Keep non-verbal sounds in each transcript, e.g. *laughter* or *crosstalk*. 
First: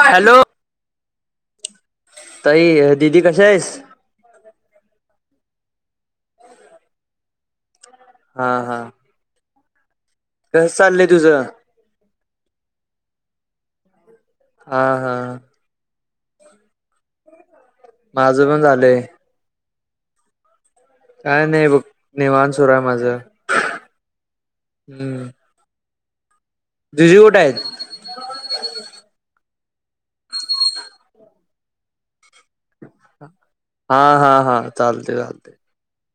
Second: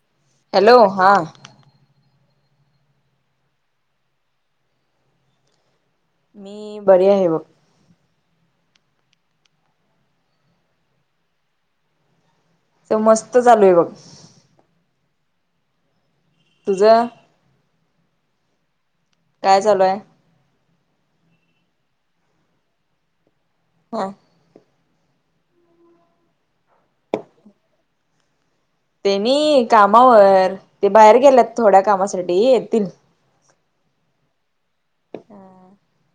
Hello. Hello हा. ताई दीदी कश्या आहेस? मी बरी आहे बघ. हा हा. कस चाललंय तुझं? मस्त चालू आहे बघ. हा हा. तुझ? माझं पण झालंय. काय चालूय? काय नाही बघ. निेवाण सुरू आहे माझं. हा. हम्म जिजू कुठ आहेत तेनी कामावर ते बाहेर गेल्यात थोड्या कामासाठी येतील हा, हा, हा चालतय चालतय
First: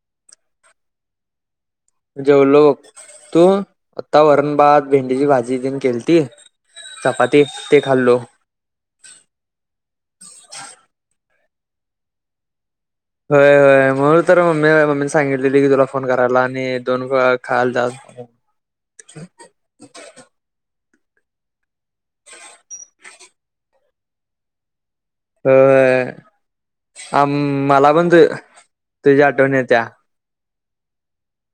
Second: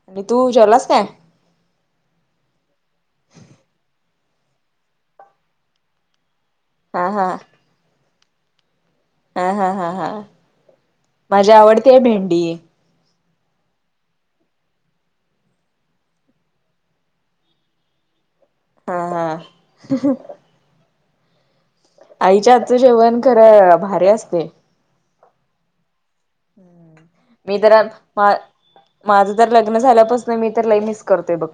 आणि तू जेवलास काय जेवलो बघ तू आता वरण, भात, भेंडीची भाजी तेन केलती हा हा चपाती ते खाल्लो हा, हा, हा, हा माझी आवडती आहे भेंडी होय होय मग तर म्मी मम्मी सांगितलेली की तुला फोन करायला आणि दोन खायला जा ह हा, हा आईच्या हातच जेवण खरं भारी असतय होय आम मी तर आज मला पण तु पा तुझी माझं तर आठवण लग्न येत्या झाल्या पासून मी तर लई मिस करतोय बघ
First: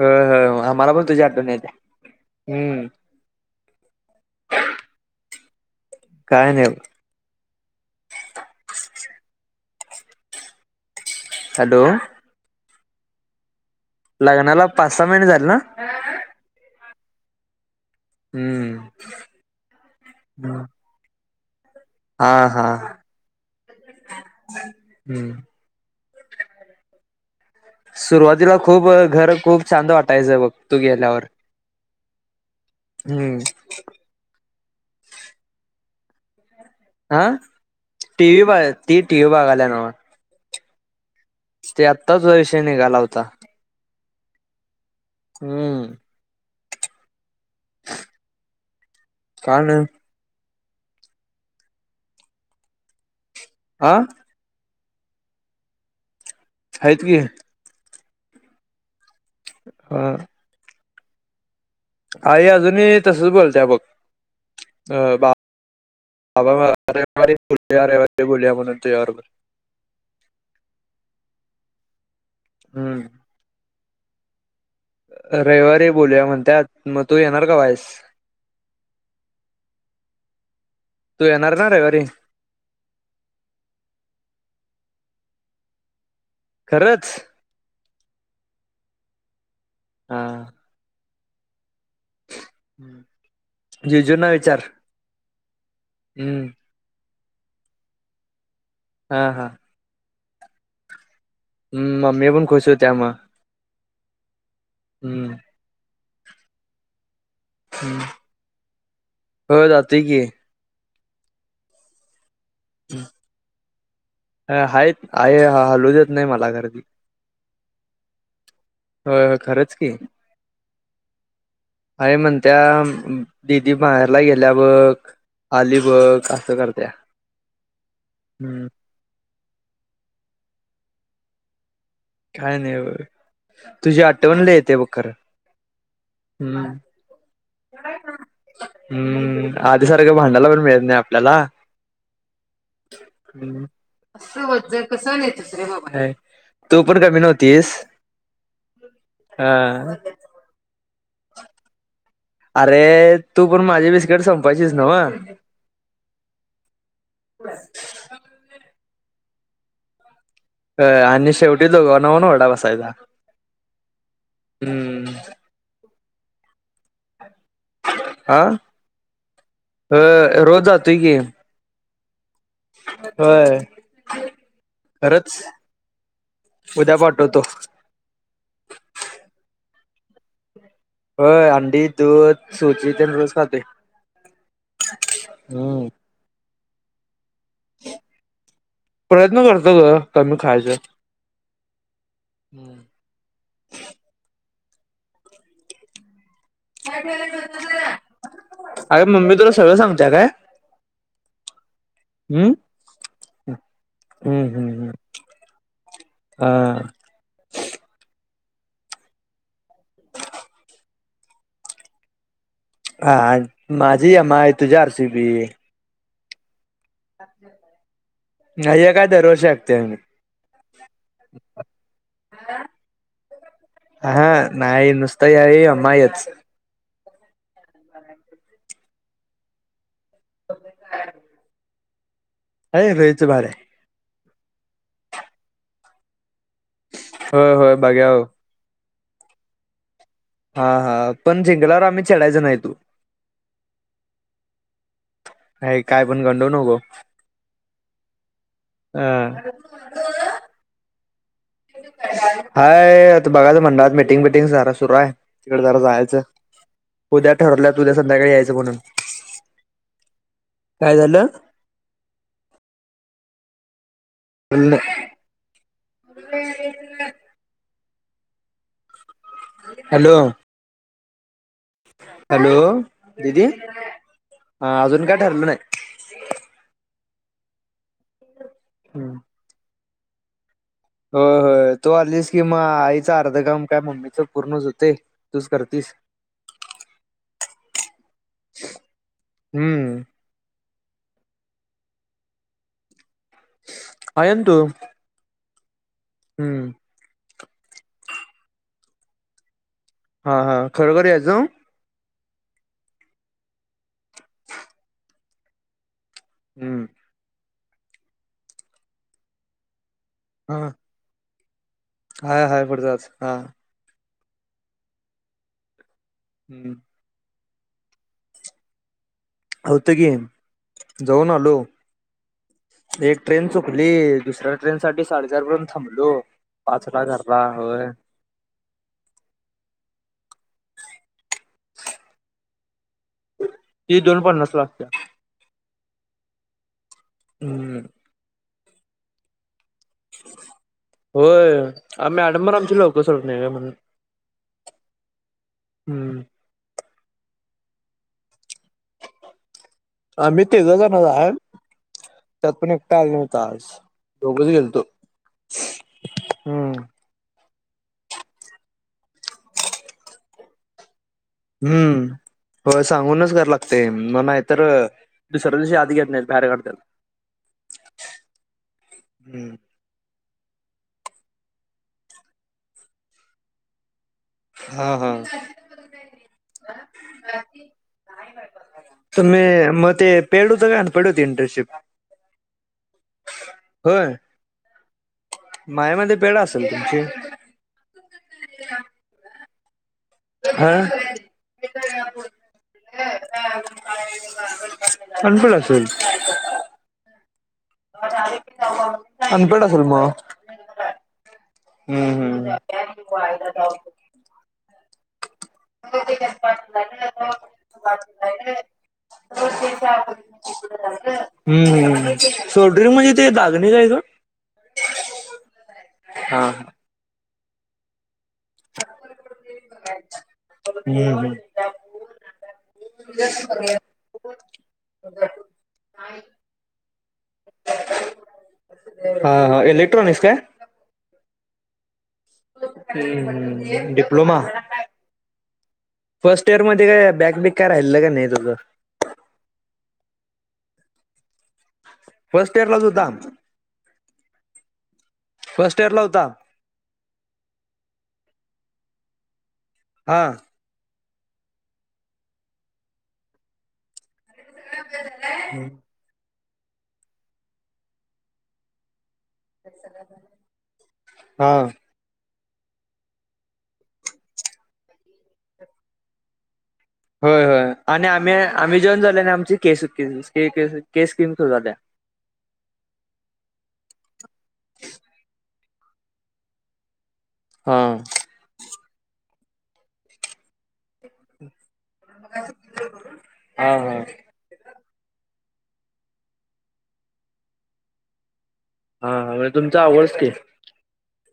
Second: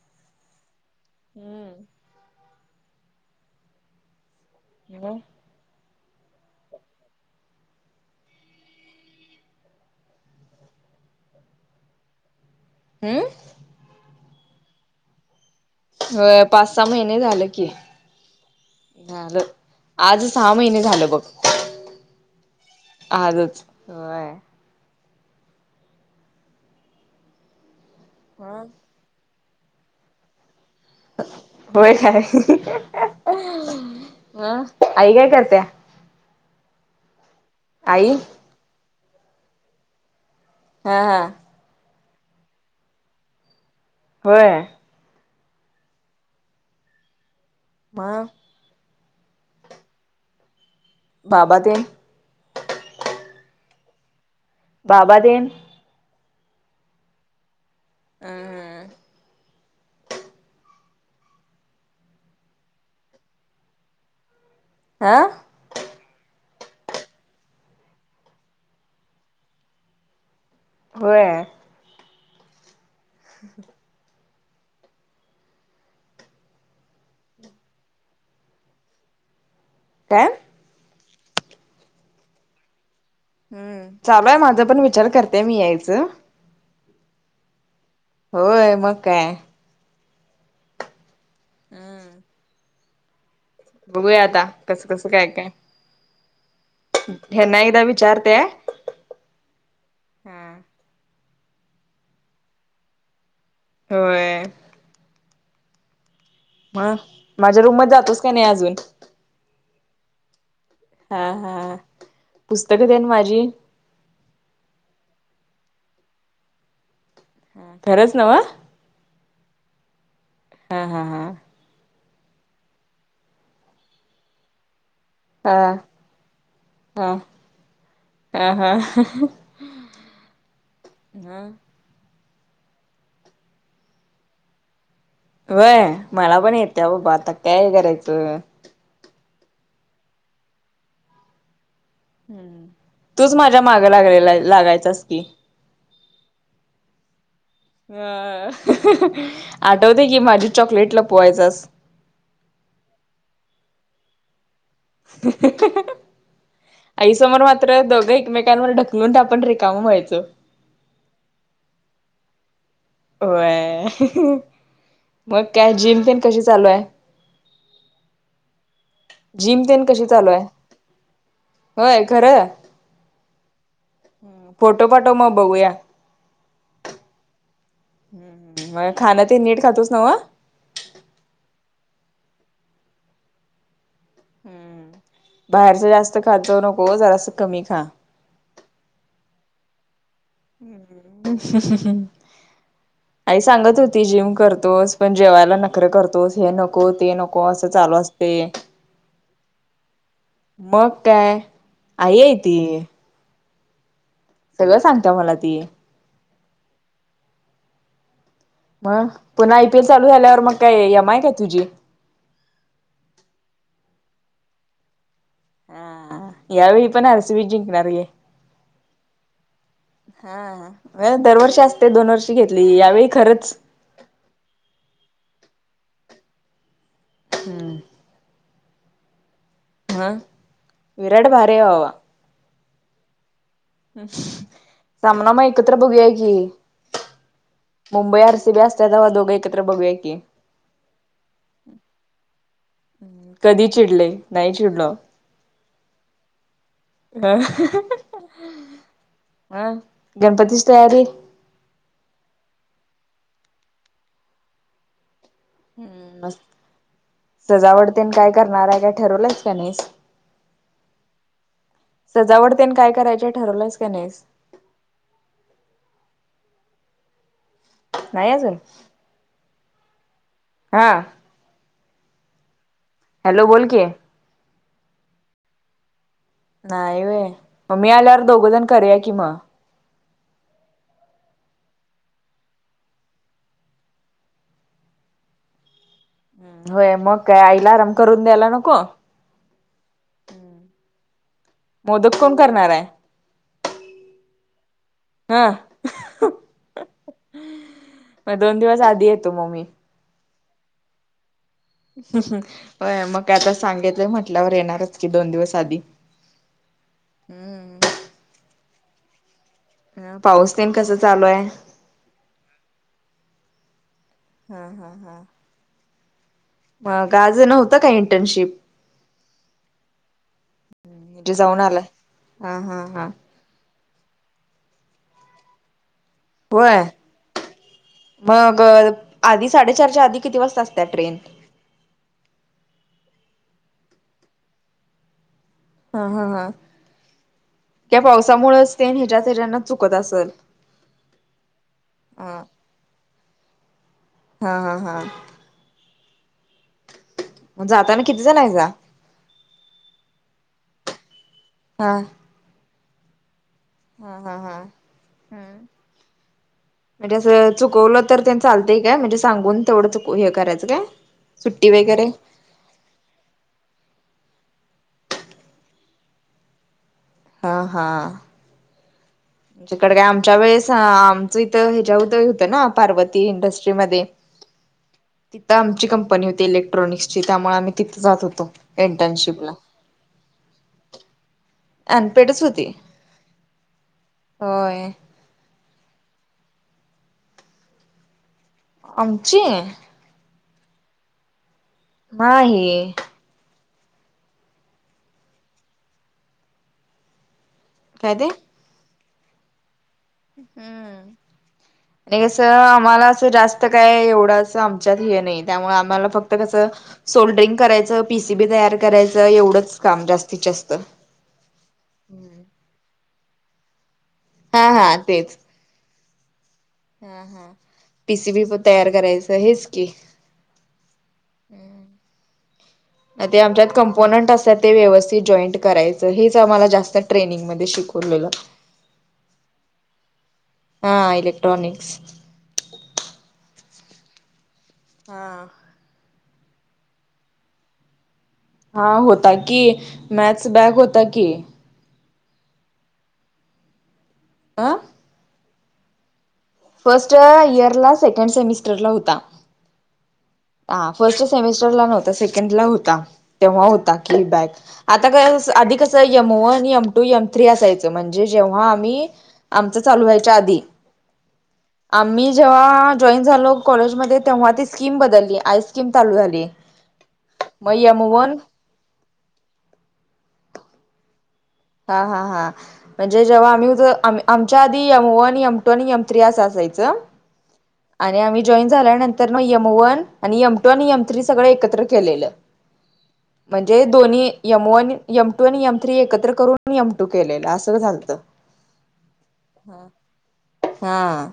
होय, होय आम्हाला पण तुझीआठवण येत्या हम्म हॅलो काय नाही बघ हॅलो हम लग्नाला पाच, सहा महिने झाले ना अ पाच, सहा महिने झाल की हम्म झालं आज सहा महिने झालं बघ आ हा आजच होय. हम्म सुरुवातीला खूप घर खूप शांत वाटायचंय बघ तू गेल्यावर होय काय हम्म म आई काय करत्या आ आई ती टी व्ही बघ ती टी व्ही बघायला नव्ह ह हा ते आत्ताच विषय निघाला होता होय हम्म म काय नाही बाबा तेन आ बाबा तेन हायत की ह, ह हा आई अजून ही तसच बोलत्या बघ अ हा. बा *unintelligible* म्हणून तुझ्या बरोबर होय हम्म ह रविवारी बोलूया म्हणत्यात मग तू येणार कवा यस काय? तू येणार ना रविवारी? हम्म चालूय माझा पण विचार करतेय मी यायचं. खरंच? होय मग काय. हा हम्म हम्म बघूया आता कसं कसं काय काय हम्म हेना एकदा विचारते? हा हा हा हम्म मम्मी पण खुश होती मग होय हम्म मग माझ्या रूम मध्ये जातोस का नाही अजून? होय जातोय कि हा हा पुस्तकं तेन माझी? आहेत आई हालवू देत नाही मला खरं खरंच नव्ह? होय हो खरंच की. हा हा हा आई म्हणत्या दिदी माहेरला गेल्या वर हा आली बघ असं करते करत्या ह मग? काय नाही बघा तुझी आठवणं लय येती बघ खरं होय मला पण हम्म येते बाबा आता काय करायचं? हम्म आधी सारखं भांडायला पण मिळत नाही आपल्याला हम्म तूच माझ्या मागं लागलेला लागायचं कस नाही तुसरे बाबा *unintelligible* हम्म हा आठवते की माझी चॉकलेटला लपवायचास अरे तू पण माझी बिस्किट सपवून संपायची नव्ह. आई समोर मात्र दोघं एकमेका ढकलून तर आपण रिकामा व्हायचो अ आणि शेवटी दोघांना पण ओरडा बसायचा. होय हम्म मग काय जिम तेन कशी चालू आहे? हा जिम तेन अ कशी चालू आहे? रोज जातोय की होय खरं होय फोटो पाठव खरंच. मग बघूया. उद्या पाठवतो. होय मग खाणं ते नीट खातोच नव्ह? होय अंडी, दूध, सुजी तेन रोज खातोय. हम्म, बाहेरच हम्म जास्त खात जाऊ नको जरासं कमी खा. प्रयत्न करतो गं कमी खायचं. *inaudible* हम्म. आई सांगत होती जिम करतोस पण जेवायला नखर करतोस हे न को ते नको असं चालू असतंय. अरे मम्मी तुला सगळं सांगत्या काय? मग काय आई आहे हम्म. ती. हम्म हम्म सगळं हम्म सांगत्या मला ती हा. म पुन्हा आय पी एल चालू झाल्यावर मग काय एम आय काय तुझी? हा माझी एम आय तुझी आर सी बी. हा यावेळी पण आर सी बी चं जिंकणार घे. क्त याय नाहीत. आ ह दरवर्षी असते दोन वर्षी घेतली यावेळी खरंच ह हा नाही नुसतं यावेळी एम् आय चं. हम्म. *unintelligible* हा विराट भारी आहे बावा. आहे लईच भारी आहे. सामना मग एकत्र बघूया की, होय होय मुंबई बघ्याव आर सी बी अस त्या तवा दोघं एकत्र बघूया की. हा हा पण जिंकल्यावर आम्ही चिडायचं नाही तु. कधी चिडले नाही चिडलो हे कायपण गंडवू नको. अ म गणपतीची तयारी? हाय आता बघालय मंडळात मीटिंग बिटिंग जरा सुरू आहे. तिकडं जरा जायचं. मस्त. उद्या ठरवल्यात सजावट उद्या तेन संध्याकाळी काय यायचं करणार म्हणून, आहे काय ठरवलंयस का नाहीस काय झालं? सजावट तेन काय करायची आहे ठरवलास का नाहीस? ऊन्न नाही अजून. हॅलो. हा. हॅलो दिदी, हॅलो बोल की हा अजून काय ठरलं नाही. नाही व्हयं, मग मी आल्यावर दोघंजण करूया की हम्म. मग. होय होय तू आलीस की म आईचं अर्ध काम काय मम्मीच पूर्णचं होतंय तूच करतीस. होय मग काय आईला आराम करून द्यायला नको. हम्म मोदक कोण करणार आहे? आई आणि तु. हा. हम्म. मग दोन दिवस आधी येतो म मी. हा हा खरोखर यायचं हं. होय मग काय आता सांगितलंय म्हटल्यावर येणारचं की दोन दिवस आधी. हम्म हम्म ह पाऊस हा तेन कसं चालू आहे? हाय हाय पडतात, हा हा हा हा. हम्म मग आज नव्हतं काय इंटर्नशिप? आलत कि, जाऊन म्हणजे आलो. आलाय? हा हा हा एक ट्रेन चुकली दुसऱ्या ट्रेन साठी साडेचार पर्यंत थांबलो, होय पाच ला घरला. होय मग आधी साडेचारच्या आधी किती वाजता असत्या ट्रेन? ती दोन पन्नास ला असत्या. हा, हा, हा. हम्म त्या पावसामुळेच तेन, हेज्या-तेज्यान चुकत असल. होय, हा मॅडम पन आमची लवकर सोडत नाही ग म्हणून. हा हा हा हम्म म जाताना किती जण हायिसा? आम्ही तिघ जणच हाय. हा त्यात पण एकटा आला नव्हता आज. हा हा दोघच हा गेलतो. हम्म. हम्म म्हणजे असं, चुकवलं तर तेन चालतंय काय म्हणजे सांगून तेवढं चुक हे करायचं काय? सुट्टी वगैरे हम्म होय सांगूनच करांयला लागतय, नाहीतर दुसऱ्या दिवशी आत घेत नाहीत बाहेर काढत्यात. हा हा हं जिकड काय आमच्या वेळेस आमचं इथं हेच्याव तळी होतं ना पार्वती इंडस्ट्रीमध्ये. हा हा तिथं आमची कंपनी होती इलेक्ट्रॉनिक्सची त्यामुळे आम्ही तिथं जात होतो. तुम्ही इंटर्नशिपला म ते पेड होत का अनपेड होती इंटर्नशिप? अनपेडच होती. होय? होय मायामध्ये पेड असेल तुमची आमची? हा नाही अनपेड असेल काय ते अनपेड असेल मग. हम्म हम्म आणि कस, हम्म. आम्हाला असं जास्त काय एवढं अस आम च्यात हे नाही. त्यामुळे आम्हाला फक्त कसं, सोल्डरिंग करायचं, पीसी बी तयार करायचं एवढंच काम जास्त हम्म, सोल्ड्रिंक म्हणजे ते डागणी काय ग? हा हा तेच हा हा हा पीसी बी तयार करायचं हेच की. *unintelligible* *inaudible* हम्म ते आमच्यात कम्पोनंट असतात. ते व्यवस्थित जॉईंट करायचं हेच आम्हाला जास्त ट्रेनिंगमध्ये शिकवलेलं. हा हा इलेक्ट्रॉनिक्स काय? हा इलेक्ट्रॉनिक्स. *unintelligible* डिप्लोमा हा. फर्स्ट इयर मध्ये काय बॅकबेक काय राहिलं का नाही तुझं. हा होता की मॅथ्स बॅग होता की. फर्स्ट इयर लाच होता. आ. फर्स्ट इयर ला होता. फर्स्ट इयर ला सेकंड सेमिस्टरला होता. हा. हा फर्स्ट सेमेस्टरला नव्हता सेकंड ला होता. तेव्हा होता की बॅक. आता काय आधिक कसं M one, M two, M three असायचं म्हणजे जेव्हा आम्ही आमचं चालू व्हायच्या आधी हा. आम्ही जेव्हा जॉईन झालो कॉलेजमध्ये तेव्हा ती स्कीम बदलली. आईस्क्रीम चालू झाली. होय, होय मग यम आणि वन आम्हीही जॉईन झाल्या आची केस केस स्कीम सुरू झाल्या. हा. हा. हा. म्हणजे जेव्हा आम्ही उ आमच्या आधी यम वन, यम टु आणि यम *inaudible* त्रि अस असायचं. हा. आणि आम्ही जॉईन झाल्यानंतर म यम वन आणि यम टू आणि एम थ्री सगळं एकत्र केलेलं, हा म्हणजे हा दोन्ही M one, M two, M three एकत्र करून मटू *inaudible* केलेलं असं झालतं. हा *inaudible* म्हज तुमचा *inaudible* आवडस के हा,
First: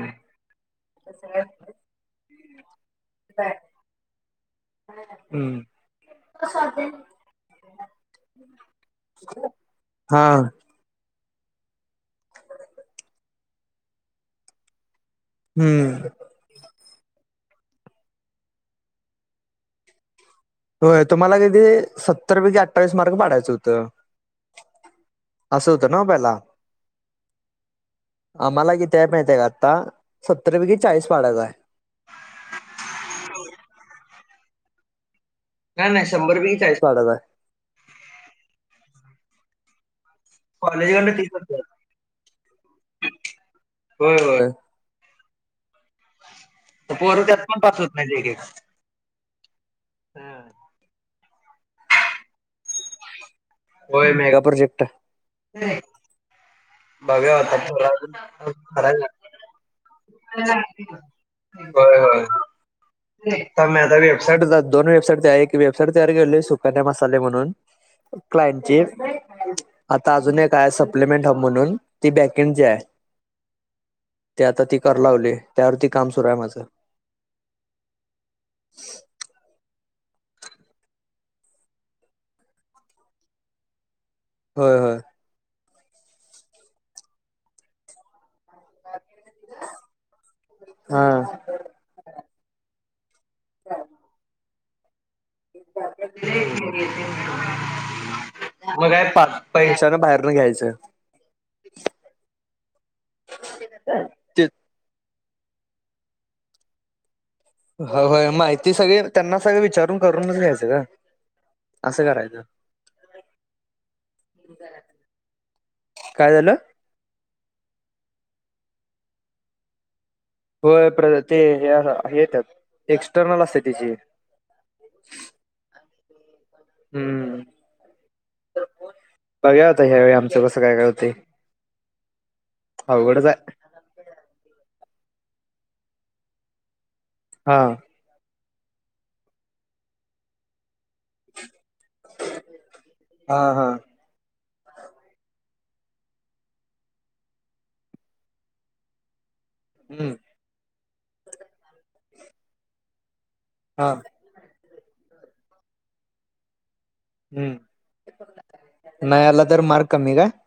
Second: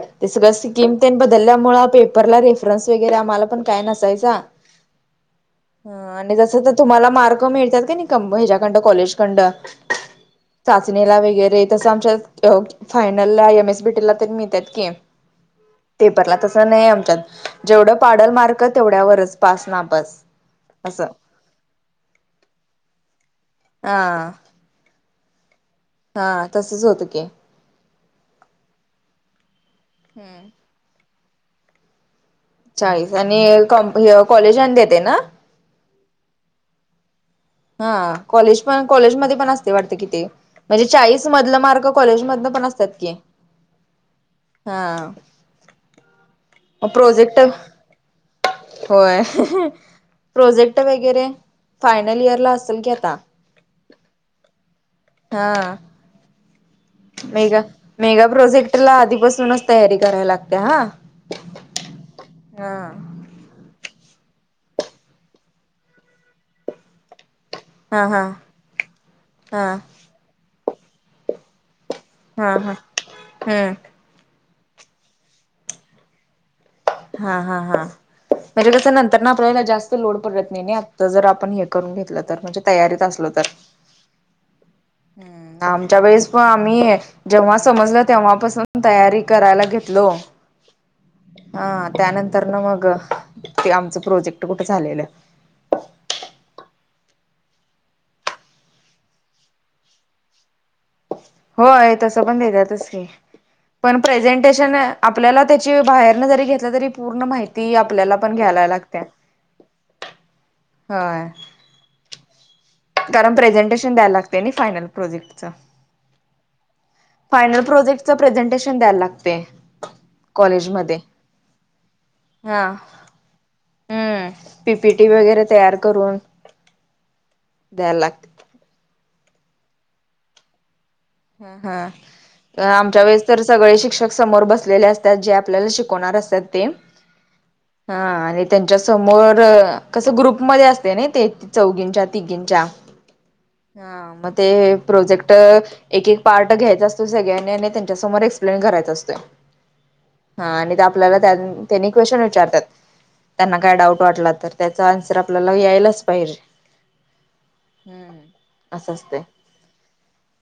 ते सगळं स्कीम बदलल्यामुळे पेपरला रे *inaudible* फ्स वगैरे आम्हाला पण काय नसायचा. हम्म. ह आणि जस तर तुम्हाला मार्क मिळतात का नाही कबन ह्याच्यायाकड कॉलेज कडन. हा चाचणीला वगैरे तसं आमच्या फायनल ला एम एस बीटी ला तरी मिळत की. हम्म. पेपरला तस नाही आमच्यात, जेवढं पाडल मार्क तेवढ्यावरच पास नापास. होय तुम्हाला कधी सत्तर पैकी आठाविस मार्क पाडायचं. हा. अस होत ना पेला. हा तसच होतं की आम्हाला किती आहे माहिती आहे का आत्ता. सत्तर पैकी चाळीस *inaudible* पाडालाय चाळीस आणि क कॉलेज आणि *inaudible* येते ना नाही नाही शंभर पैकी चाळीस *inaudible* मार्काचा हा कॉलेज पण कॉलेज मध्ये पण असतय वाटत की ते म्हणजे कॉलेजकडनं चाळीस तीस मधल होत्यात. मार्क कॉलेज मधन पण असत्यात की होय होय. हा तर पोरं त्यात प्रोजेक्ट, पण पास होत नाहीत एक एक. होय! प्रोजेक्ट वगैरे फायनल इयर ला असल की आता होय मेगा प्रोजेक्ट हा होय. *unintelligible* *inaudible* बघा मेगा होतय मेगा प्रोजेक्टला काय आधीपासूनच तयारी करायला लागते जरा होय होय हां. मी आता वेबसाईट दोन वेबसाईट तयार एक वेबसाईट तयार केलोय सुकन्या मसाले म्हणून हा हा क्लाइंटची हा आता अजून एक हाय सप्लिमेंट हब म्हणून ती हा बँकेजी हा हाय हम्म ती आता ती करा लागलोय त्यावरती काम सुरू हाय माझं हा हा हा. म्हणजे तस नंतर ना आपल्याला जास्त लोड पडत नाय नय, आता जर आपण हे करून घेतलं तर म्हणजे तयारीत असलो तर होय होय. आमच्या वेळेस पण, आम्ही जेव्हा समजलं तेव्हापासून तयारी करायला घेतलो. हां. हा, त्यानंतरन मग ते आमचं प्रोजेक्ट कुठं झालेलं *unintelligible* म काय पाच पैशान बाहेरन घ्यायचं. होय. तसं पण देत्यातच की पण ते प्रेझेंटेशन आपल्याला त्याची बाहेरन जरी घेतलं, तरी पूर्ण माहि हो होय. माहिती सगळी त्यांना सगळ विचारून करूनच घ्यायचं ग होय असं करायचं. कारण प्रेझेंटेशन द्यायला लागतय. नय फायनल प्रोजेक्टच काय झालं? फायनल प्रोजेक्टच प्रेझेंटेशन द्यायला लागतय. होय. प्रे ते हे ह हे ये हा त्यात एक्स्टर्नल असतय त्याची पी पी टी वगैरे तयार करून हूं द्यायला लाग बघूया आता ह्यावेळी आमचं कसं काय काय होतय. अ ह आमच्या वेळेस आहे तर सगळे शिक्षक समोर बसलेले असतात. जे आपल्याला शिकवणार असत्यात ते हा. हा आणि त्यांच्या समोर कसं ग्रुपमध्ये असतय नय ते चौघींच्या, तिघींच्या हा हा. हा म ते प्रोजेक्ट एक एक पार्ट घ्यायचा असतो. सगळ्यांनी आणि त्यांच्यासमोर एक्सप्लेन करायचा असतोय. हूं हा आणि ते आपल्याला त्यां त्यांनी क्वेशन विचारतात. त्यांना काय हा डाऊट वाटला तर त्याचा अन्सर आपल्याला यायलाच पाहिजे. असं हम्म, असतय नाय आला तर मार्क कमी काय?